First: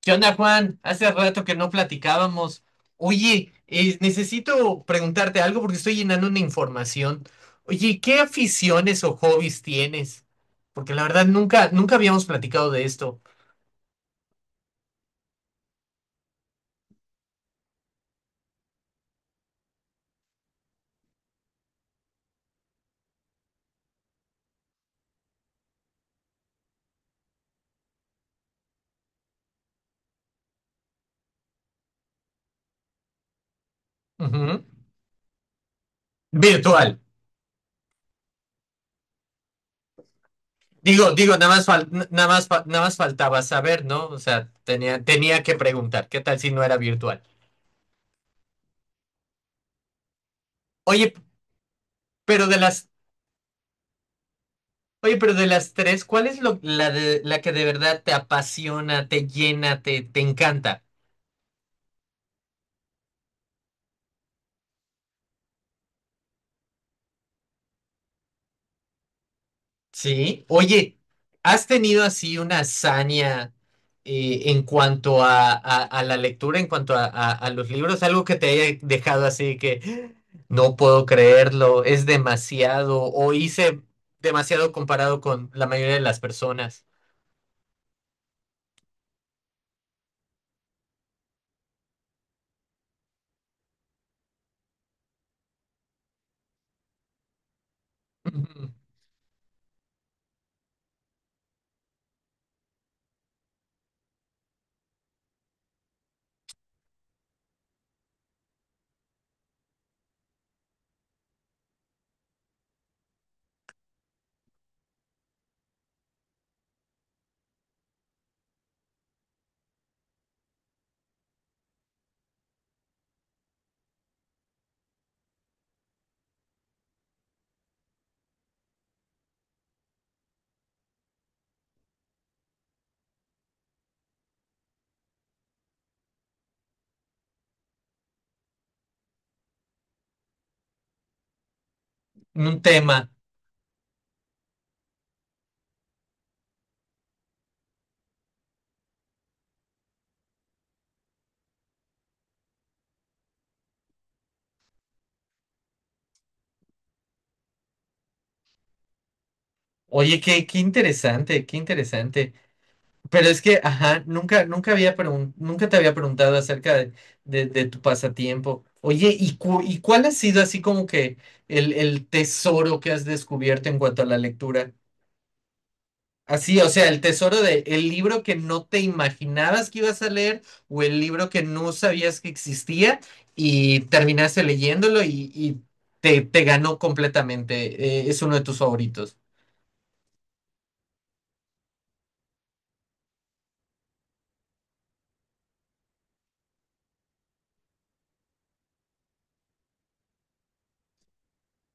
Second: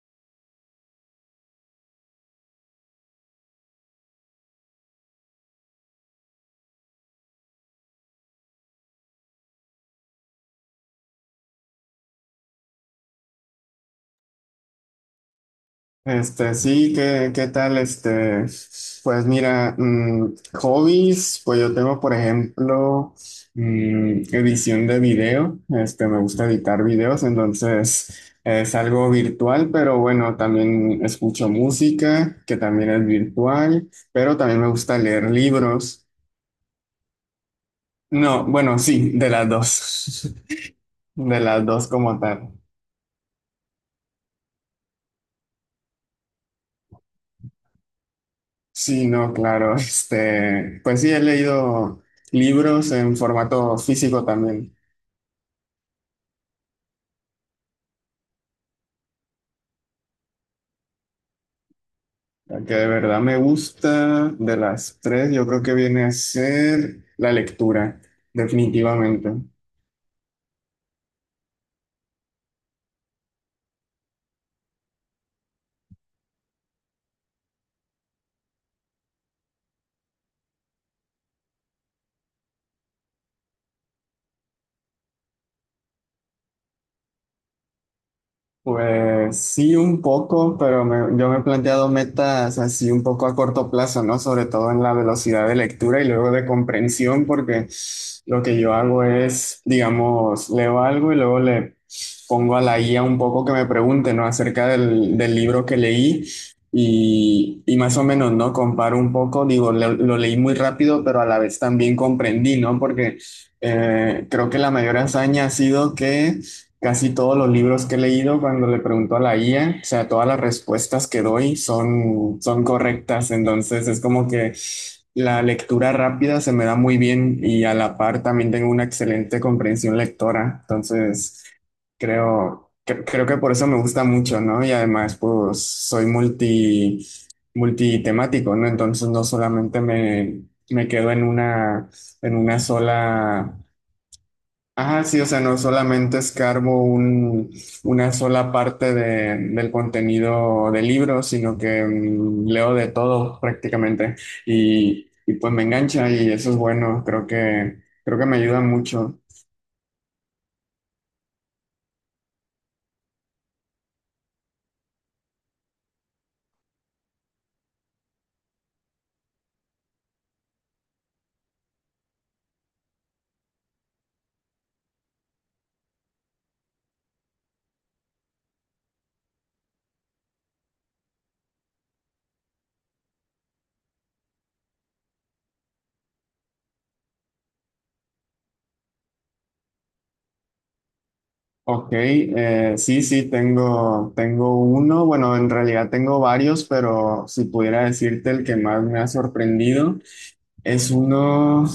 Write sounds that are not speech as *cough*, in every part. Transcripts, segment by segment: ¿Qué onda, Juan? Hace rato que no platicábamos. Oye, necesito preguntarte algo porque estoy llenando una información. Oye, ¿qué aficiones o hobbies tienes? Porque la verdad nunca habíamos platicado de esto. Sí, ¿qué tal? Pues mira, hobbies, pues yo tengo, por ejemplo, edición de video, me gusta editar videos, entonces es algo virtual, pero bueno, también escucho música, que también es virtual, pero también Ujú. me gusta leer libros. Virtual. No, bueno, sí, de las dos, *laughs* de Nada las más dos como tal. Nada más faltaba saber, ¿no? O sea, tenía que preguntar. ¿Qué tal si no era virtual? Sí, no, claro. *laughs* Pues sí, Oye, he leído pero de las libros en formato físico también. Oye, pero de las tres, ¿cuál es la que de verdad te apasiona, te llena, te encanta? La que de verdad me gusta de las tres, yo creo que viene a ser la lectura, definitivamente. ¿Sí? Oye, ¿has tenido así una hazaña en cuanto a, a la lectura, en cuanto a, a los libros? Algo que te haya dejado así que no puedo creerlo, es demasiado, o hice demasiado comparado con la mayoría de las personas. Pues sí, un poco, pero yo me he planteado metas así un poco a corto plazo, ¿no? Sobre todo en la velocidad de lectura y luego de comprensión, porque *laughs* lo que Ujú. yo hago es, digamos, leo algo y luego le pongo a la guía un poco que me pregunte, ¿no? Acerca del libro que leí y más o menos, ¿no? Comparo un poco, digo, lo leí muy rápido, pero a la vez también comprendí, ¿no? Porque creo que la mayor hazaña ha sido que... Casi todos los libros que he leído, cuando le pregunto a la IA, o sea, todas las respuestas que doy son, son correctas. Entonces es como que la lectura rápida se me da muy bien y a la par también tengo una excelente comprensión lectora. Entonces creo que por eso me gusta mucho, ¿no? Y además, pues soy multitemático, ¿no? Entonces no solamente me quedo en una Un tema. sola Ajá, sí, o sea, no solamente una sola parte del contenido del libro, sino que leo de todo prácticamente y pues me engancha y eso es bueno, creo que me ayuda mucho. Oye, qué interesante, qué interesante. Pero es que, ajá, nunca te había preguntado acerca de, de tu pasatiempo. Oye, ¿y, cuál ha sido así como que el tesoro que has descubierto en cuanto a la lectura? Así, o sea, el tesoro de el libro que no te imaginabas que ibas a leer o el libro que no sabías que existía y terminaste leyéndolo y, te, te ganó completamente. Es uno de tus favoritos. Ok, sí, tengo uno, bueno, en realidad tengo varios, pero si pudiera decirte el que más me ha sorprendido. Es uno,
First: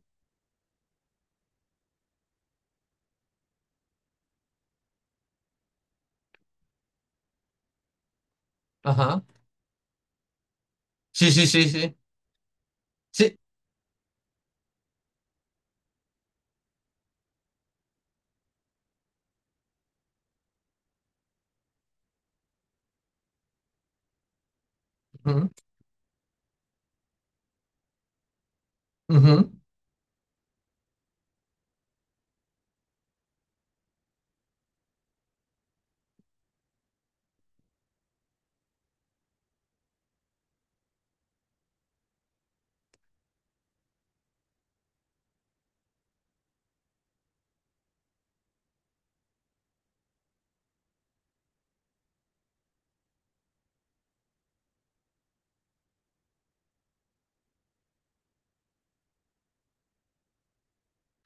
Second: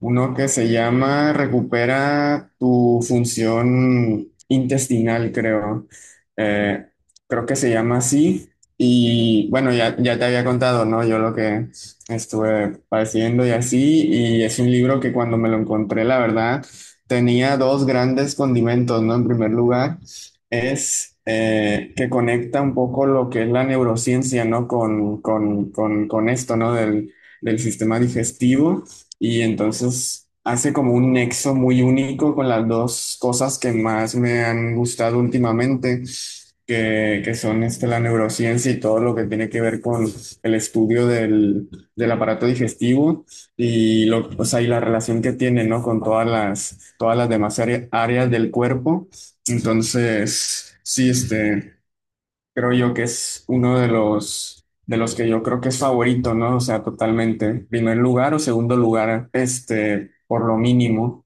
uno que se llama Recupera tu función intestinal, creo. Eh, creo que se llama así. Ajá. Y bueno, ya te había contado, ¿no? Yo Sí, lo sí, sí, que sí. estuve Sí. padeciendo y así. Y es un libro que cuando me lo encontré, la verdad, tenía dos grandes condimentos, ¿no? En primer lugar, es que conecta un poco lo que es la neurociencia, ¿no? Ujú, Con esto, ¿no? Del sistema digestivo y ujú. entonces hace como un nexo muy único con las dos cosas que más me han gustado últimamente, que son este, la neurociencia y todo lo que tiene que ver con el estudio del aparato digestivo y, lo, o sea, y la relación que tiene, ¿no? con todas todas las demás áreas del cuerpo. Entonces, sí, este... Creo yo que es uno de de los que yo creo que es favorito, ¿no? O sea, totalmente. Primer lugar o segundo lugar, este, por lo mínimo.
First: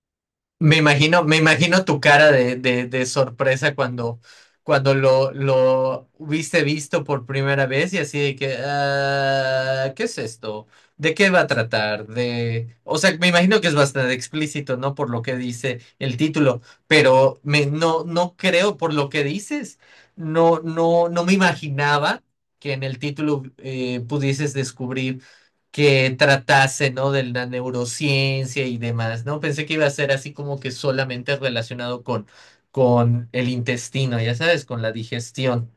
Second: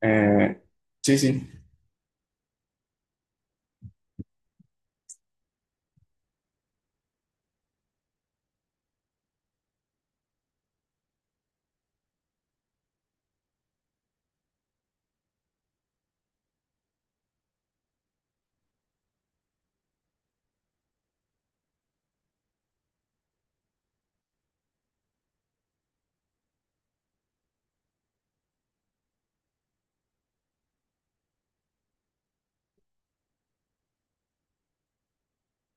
Eh, sí, Me sí. imagino tu cara de, de sorpresa cuando, cuando lo hubiste visto por primera vez y así de que, "Ah, ¿qué es esto? ¿De qué va a tratar? De... O sea, me imagino que es bastante explícito, ¿no? Por lo que dice el título, pero me, no, no creo por lo que dices. No me imaginaba que en el título pudieses descubrir que tratase, ¿no? De la neurociencia y demás, ¿no? Pensé que iba a ser así como que solamente relacionado con el intestino, ya sabes, con la digestión.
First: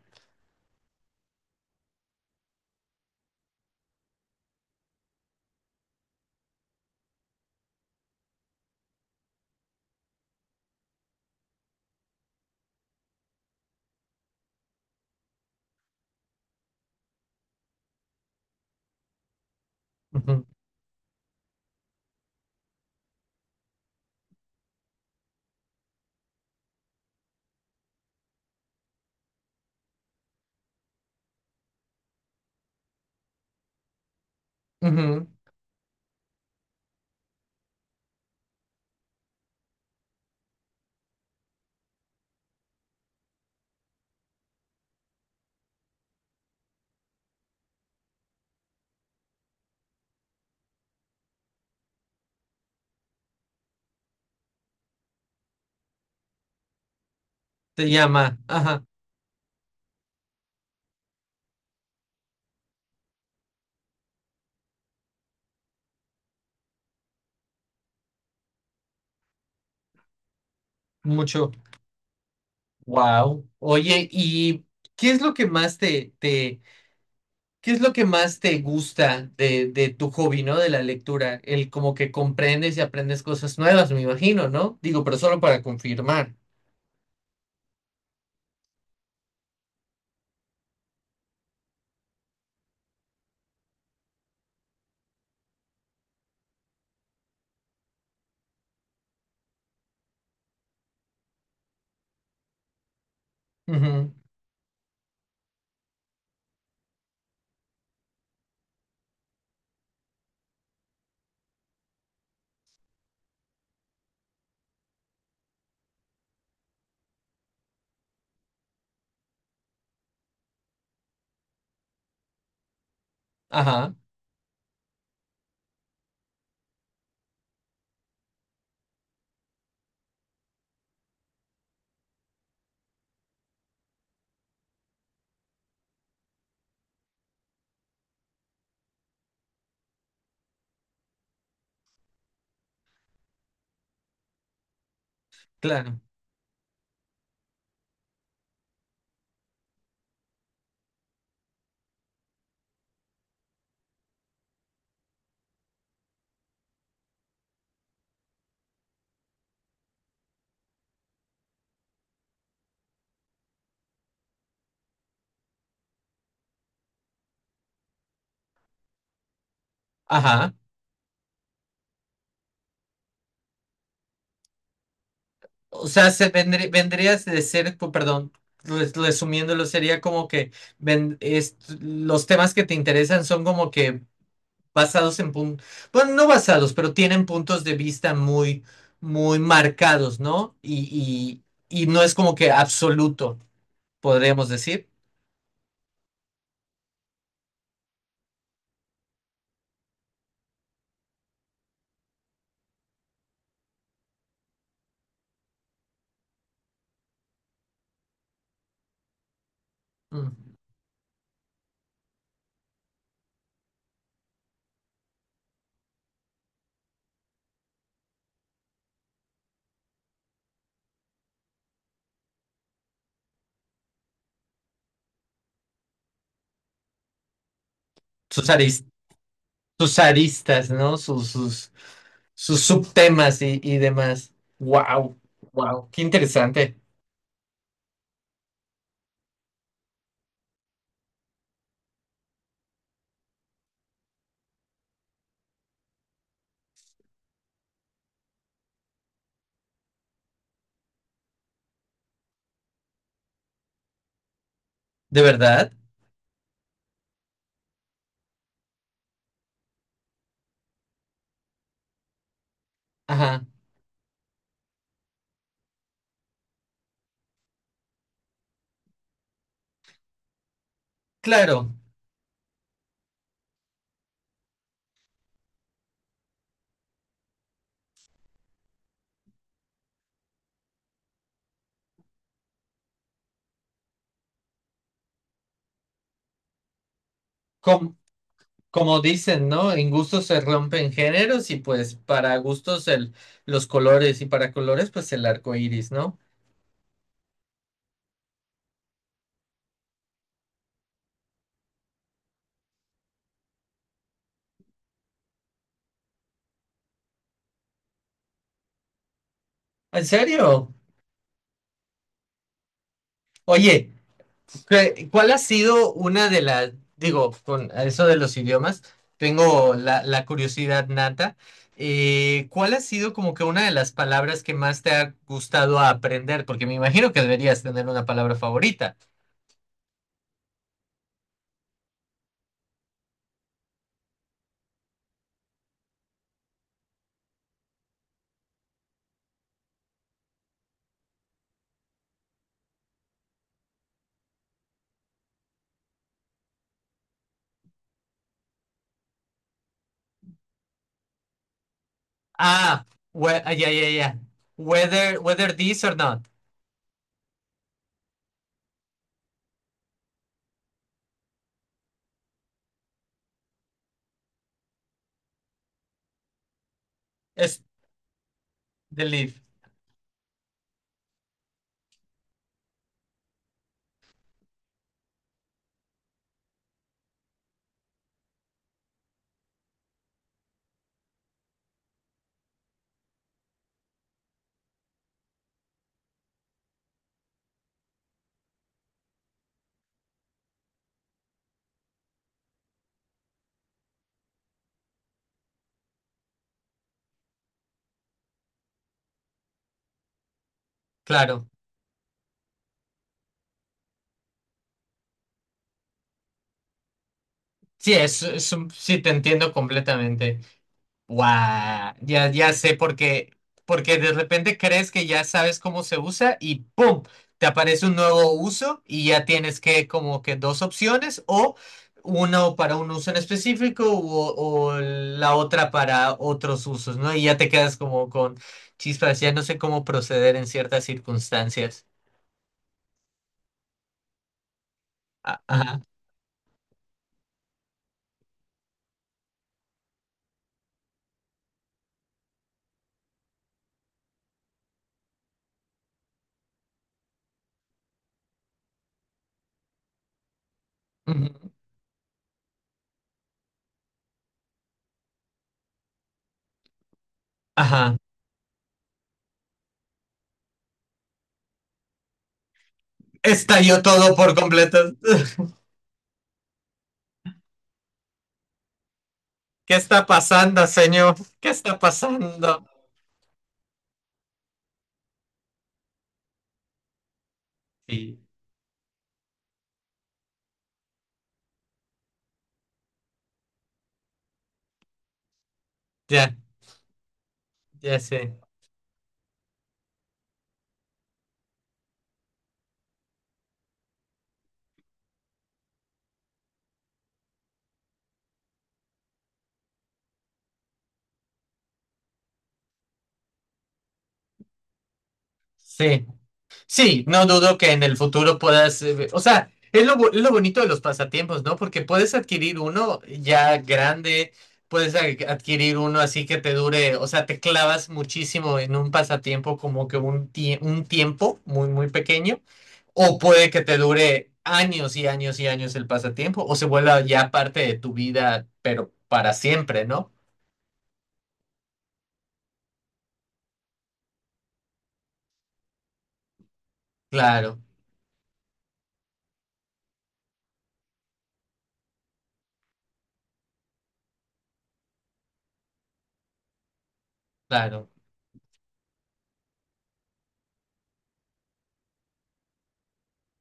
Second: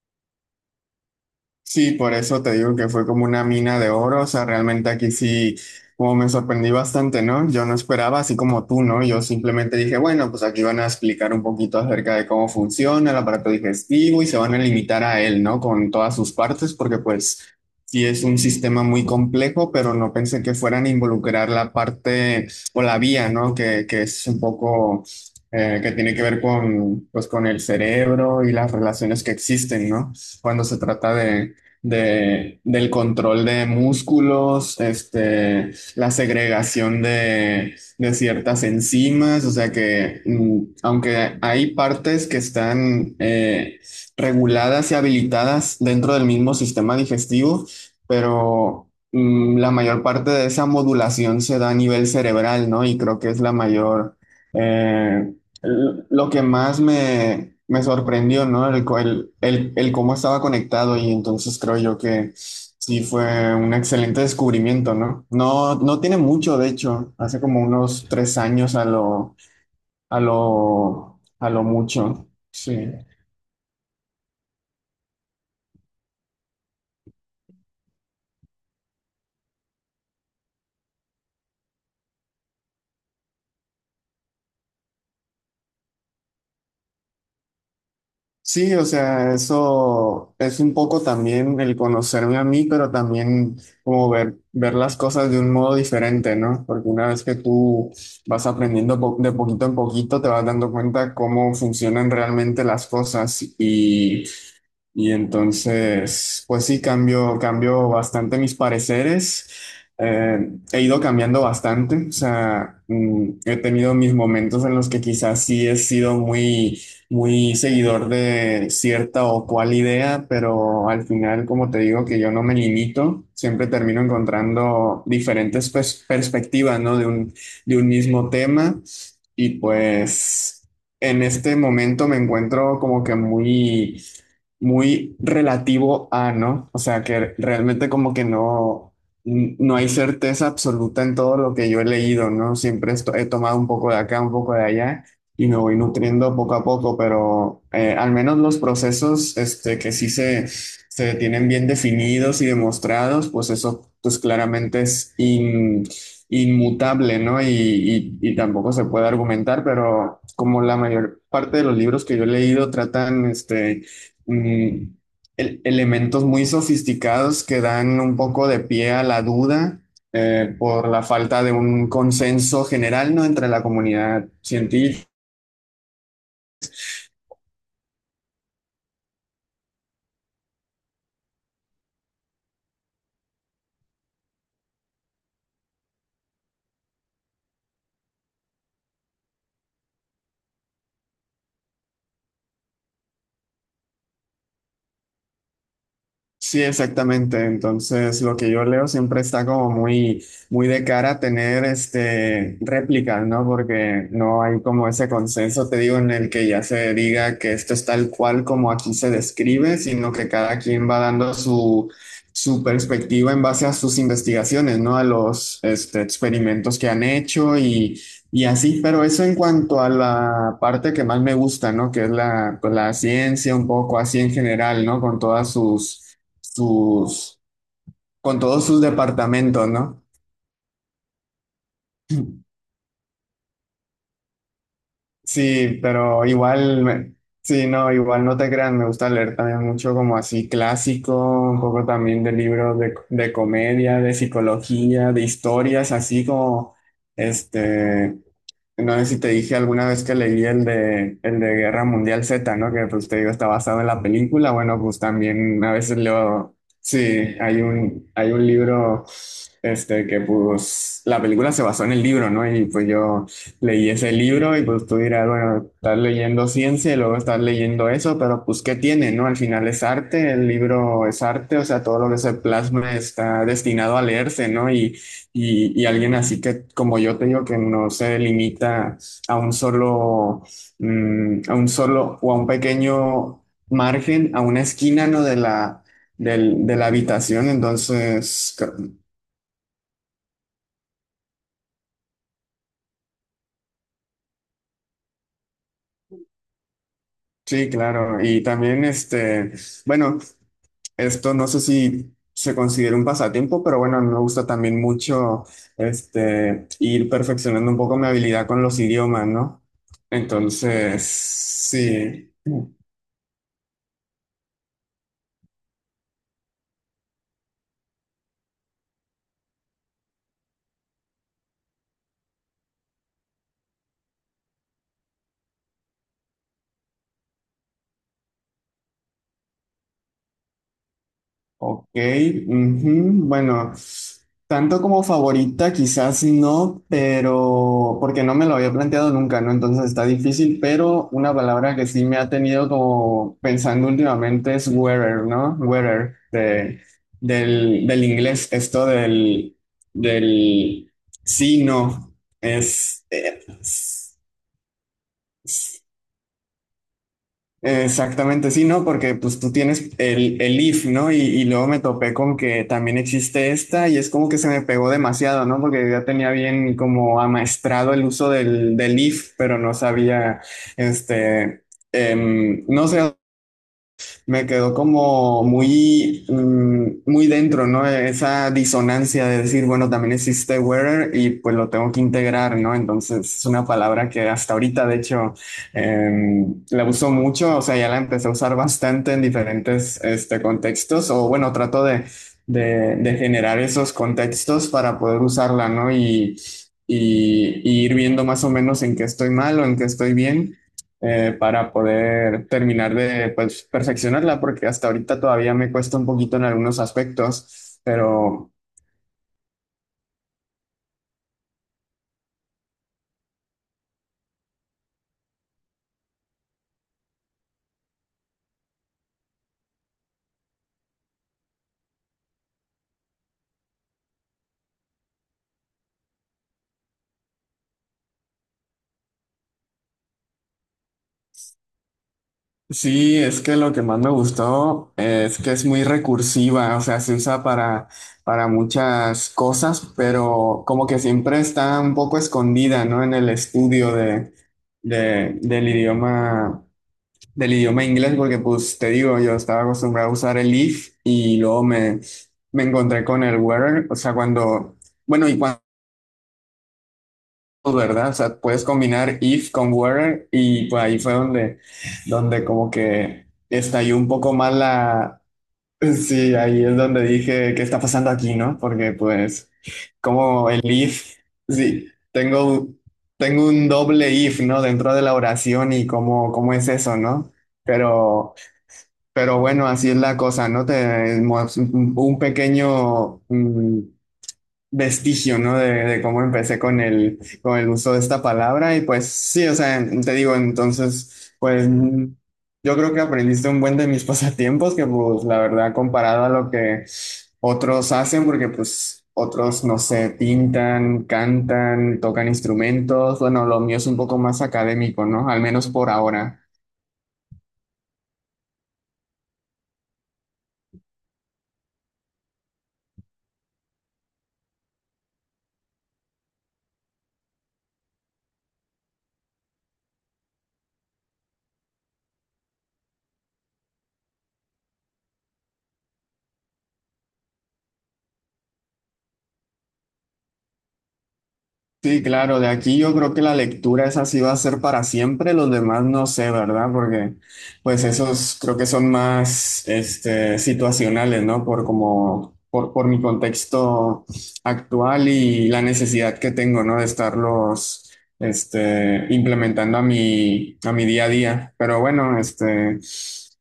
Sí, por eso te digo que fue como una mina de oro, o sea, realmente aquí sí, como me sorprendí bastante, ¿no? Yo no esperaba, así como tú, ¿no? Yo simplemente dije, bueno, pues aquí van a explicar un poquito acerca de cómo funciona el aparato digestivo y se van a limitar a él, ¿no? Con todas sus partes, porque pues sí es un sistema muy complejo, pero no pensé Ujú, que fueran a involucrar la parte o la vía, ¿no? Que es un poco... que tiene que ver con, pues, con el cerebro y las relaciones que existen, ¿no? Cuando se trata del control de músculos, ujú, este, la segregación de ciertas enzimas, o sea que aunque hay partes que están reguladas y habilitadas dentro del mismo sistema digestivo, pero la mayor parte de esa modulación se da a nivel cerebral, ¿no? Y creo que es la mayor... eh, Lo que más me Te llama, sorprendió, ¿no? ajá, El, co- el cómo estaba conectado y entonces creo yo que sí fue un excelente descubrimiento, ¿no? No, no tiene mucho, de hecho, hace como unos tres años a mucho. lo mucho. Sí. Wow. Oye, ¿y qué es lo que más qué es lo que más te gusta de tu hobby, ¿no? De la lectura, el como que comprendes y aprendes cosas nuevas, me imagino, ¿no? Digo, pero solo para confirmar. Sí, o sea, eso es un poco también el conocerme a mí, pero también como ver las cosas de un modo diferente, ¿no? Porque una vez que tú vas aprendiendo de poquito en poquito, te vas dando cuenta cómo funcionan realmente las cosas Ujú, y entonces, pues sí, cambio bastante mis pareceres. Eh, he ido cambiando bastante. O sea, he tenido mis momentos en los que quizás sí he sido muy, muy seguidor de cierta o cual idea, pero al final, como te digo, que yo no me limito, siempre ajá, termino encontrando diferentes perspectivas, ¿no? De un mismo tema. Y pues en este momento me encuentro como que muy muy relativo a, ¿no? O sea, que realmente como que no, no hay certeza absoluta en todo lo que yo he leído, ¿no? Siempre he tomado un poco de acá, un poco de allá y me voy claro. nutriendo poco a poco, pero al menos los procesos este, que sí se tienen bien definidos y demostrados, pues eso pues claramente es inmutable, ¿no? Y tampoco se puede argumentar, pero como la mayor parte de los libros que yo he leído tratan, este, mm, elementos muy sofisticados que dan un poco de pie a la duda Ajá. Por la falta de un consenso general, ¿no? entre la comunidad científica O sea, se vendrías de ser, perdón, resumiéndolo, sería como que ven- es- los temas que te interesan son como que basados en puntos, bueno, no basados, pero tienen puntos de vista muy marcados, ¿no? Y no es como que absoluto, podríamos decir. Sí, exactamente. Entonces, lo que yo leo siempre está como muy, muy de cara a tener este réplicas, ¿no? Porque no hay como ese consenso, te digo, en el que ya se diga que esto es tal cual como aquí se describe, sino que Mm. cada quien va dando su, su perspectiva en base a sus investigaciones, ¿no? A los este, experimentos que han hecho y así. Pero eso en cuanto a la parte que más me gusta, ¿no? Que es la, pues, la ciencia, un poco así en general, ¿no? Con todas sus, con Sus todos sus aris- departamentos, sus ¿no? aristas, ¿no? Sus *clears throat* subtemas y demás. Wow, Sí, wow, qué pero interesante. igual, sí, no, igual no te crean, me gusta leer también mucho como así clásico, un poco también de libros de comedia, de psicología, de historias, así como, este, No sé si te dije alguna vez que leí el de Guerra Mundial Z, ¿no? Que pues te digo, está basado en la película. Bueno, pues ¿De también verdad? a veces leo, sí, hay un libro, este, que pues la película se basó en el libro, ¿no? Y pues yo Ajá, leí ese libro y pues tú dirás, bueno, estás leyendo ciencia y luego estás leyendo eso, pero pues ¿qué tiene, no? Al final es arte, el libro es arte, o claro. sea, todo lo que se plasma está destinado a leerse, ¿no? Y alguien así que, como yo te digo, que no se limita a un solo, a un solo o a un pequeño margen, a una esquina, ¿no? De la habitación. Com- Entonces, como dicen, ¿no? En gustos se rompen géneros y pues para gustos el, los colores y para colores pues el arco iris, ¿no? sí, claro. Y también, bueno, esto no sé si se considera un pasatiempo, pero bueno, me gusta también mucho, ir perfeccionando un poco mi habilidad con los idiomas, ¿no? ¿En serio? Entonces, sí. Oye, ¿cuál ha sido una de las, digo, con eso de los idiomas, tengo la curiosidad nata, ¿cuál ha sido como que una de las palabras que más te ha gustado aprender? Porque me imagino que deberías tener una palabra favorita. Ok, ujú, bueno, tanto como favorita quizás no, pero porque no me lo había planteado nunca, ¿no? Entonces está difícil, pero una palabra que sí me ha tenido como pensando últimamente es wearer, ¿no? Del inglés, esto del sí, no, Ah, es, ah, ya, ya, ya. Whether, whether this or not. exactamente, sí, ¿no? Porque pues tú tienes el if, ¿no? Y luego me topé con que también existe esta y es como que se me pegó demasiado, ¿no? Porque ya tenía bien como Es amaestrado el uso del the if, leaf, pero no sabía, este, no sé, me quedó como muy, muy dentro, ¿no? Esa disonancia de decir, bueno, también existe wearer y pues lo tengo que integrar, ¿no? Entonces es una palabra que hasta ahorita, de hecho, la uso mucho, o sea, ya la empecé a usar bastante en diferentes este, contextos, o bueno, trato de generar esos contextos para poder usarla, ¿no? Y ir viendo más o menos en qué estoy mal o en qué estoy bien claro. para poder terminar de pues, perfeccionarla, porque hasta ahorita todavía me cuesta un poquito en algunos aspectos, Sí, es pero sí, te entiendo completamente. Guau, ya sé por qué. Porque de repente crees que ya sabes cómo se usa y ¡pum! Te aparece un nuevo uso y ya tienes que como que dos opciones o uno para un uso en específico o la otra para otros usos, ¿no? Y ya te quedas como con chispas, ya no sé cómo proceder en ciertas circunstancias. sí, es que lo que más me gustó es A- que es ajá. muy recursiva, o sea, se usa para muchas cosas, pero como que siempre está un poco escondida, ¿no? En el estudio del idioma. Del idioma inglés porque pues te digo, yo estaba acostumbrado a usar el if y Ujú, luego me encontré con el where, o sea, cuando, bueno, y cuando, ajá. ¿verdad? O sea, puedes combinar if con where y pues ahí fue donde, donde como que ¡Estalló estalló un todo por poco más completo! la, *laughs* sí, ahí es donde dije, ¿qué está pasando aquí, no? Porque pues ¿Qué está como el pasando, señor? if, ¿Qué está sí, pasando? tengo, tengo un doble if, ¿no? Dentro de la oración y cómo, cómo es eso, ¿no? Sí, Pero... Pero bueno, así es la cosa, ¿no? Un pequeño vestigio, ¿no? De cómo ya, empecé con el uso ya de esta sé. palabra. Y pues sí, o sea, te digo, entonces, pues yo creo que aprendiste un buen de mis *laughs* pasatiempos, que pues la verdad, comparado a lo que otros hacen, porque pues otros, no sé, pintan, cantan, tocan instrumentos. Bueno, lo mío es un poco más académico, ¿no? Al menos por Sí. ahora. Sí, no dudo que en el futuro puedas, o sea, es lo bonito de los pasatiempos, ¿no? Porque puedes adquirir uno ya grande, puedes adquirir uno así que te dure, o sea, te clavas muchísimo en un pasatiempo como que un, un tiempo muy pequeño, o puede que te dure años y años y años el pasatiempo, o se vuelva ya parte de tu vida, pero para siempre, ¿no? Sí, claro, de aquí yo creo que la lectura esa sí va a ser para siempre, los demás no sé, ¿verdad? Porque Claro, pues esos creo que son más este, situacionales, ¿no? Por como, por mi contexto actual y la necesidad que tengo, ¿no? De claro, estarlos este, implementando a mi día a día. Pero bueno, este,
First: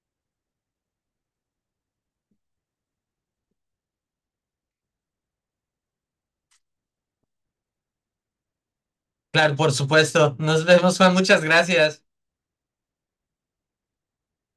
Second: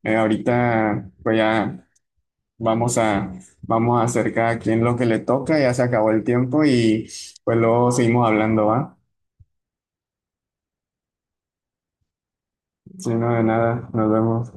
ahorita pues ya. Vamos a, vamos a hacer cada quien lo que le toca, ya se acabó el tiempo y pues luego seguimos hablando, ¿va? claro, por supuesto. Nos vemos, Juan, muchas gracias. Si no, de nada, nos vemos.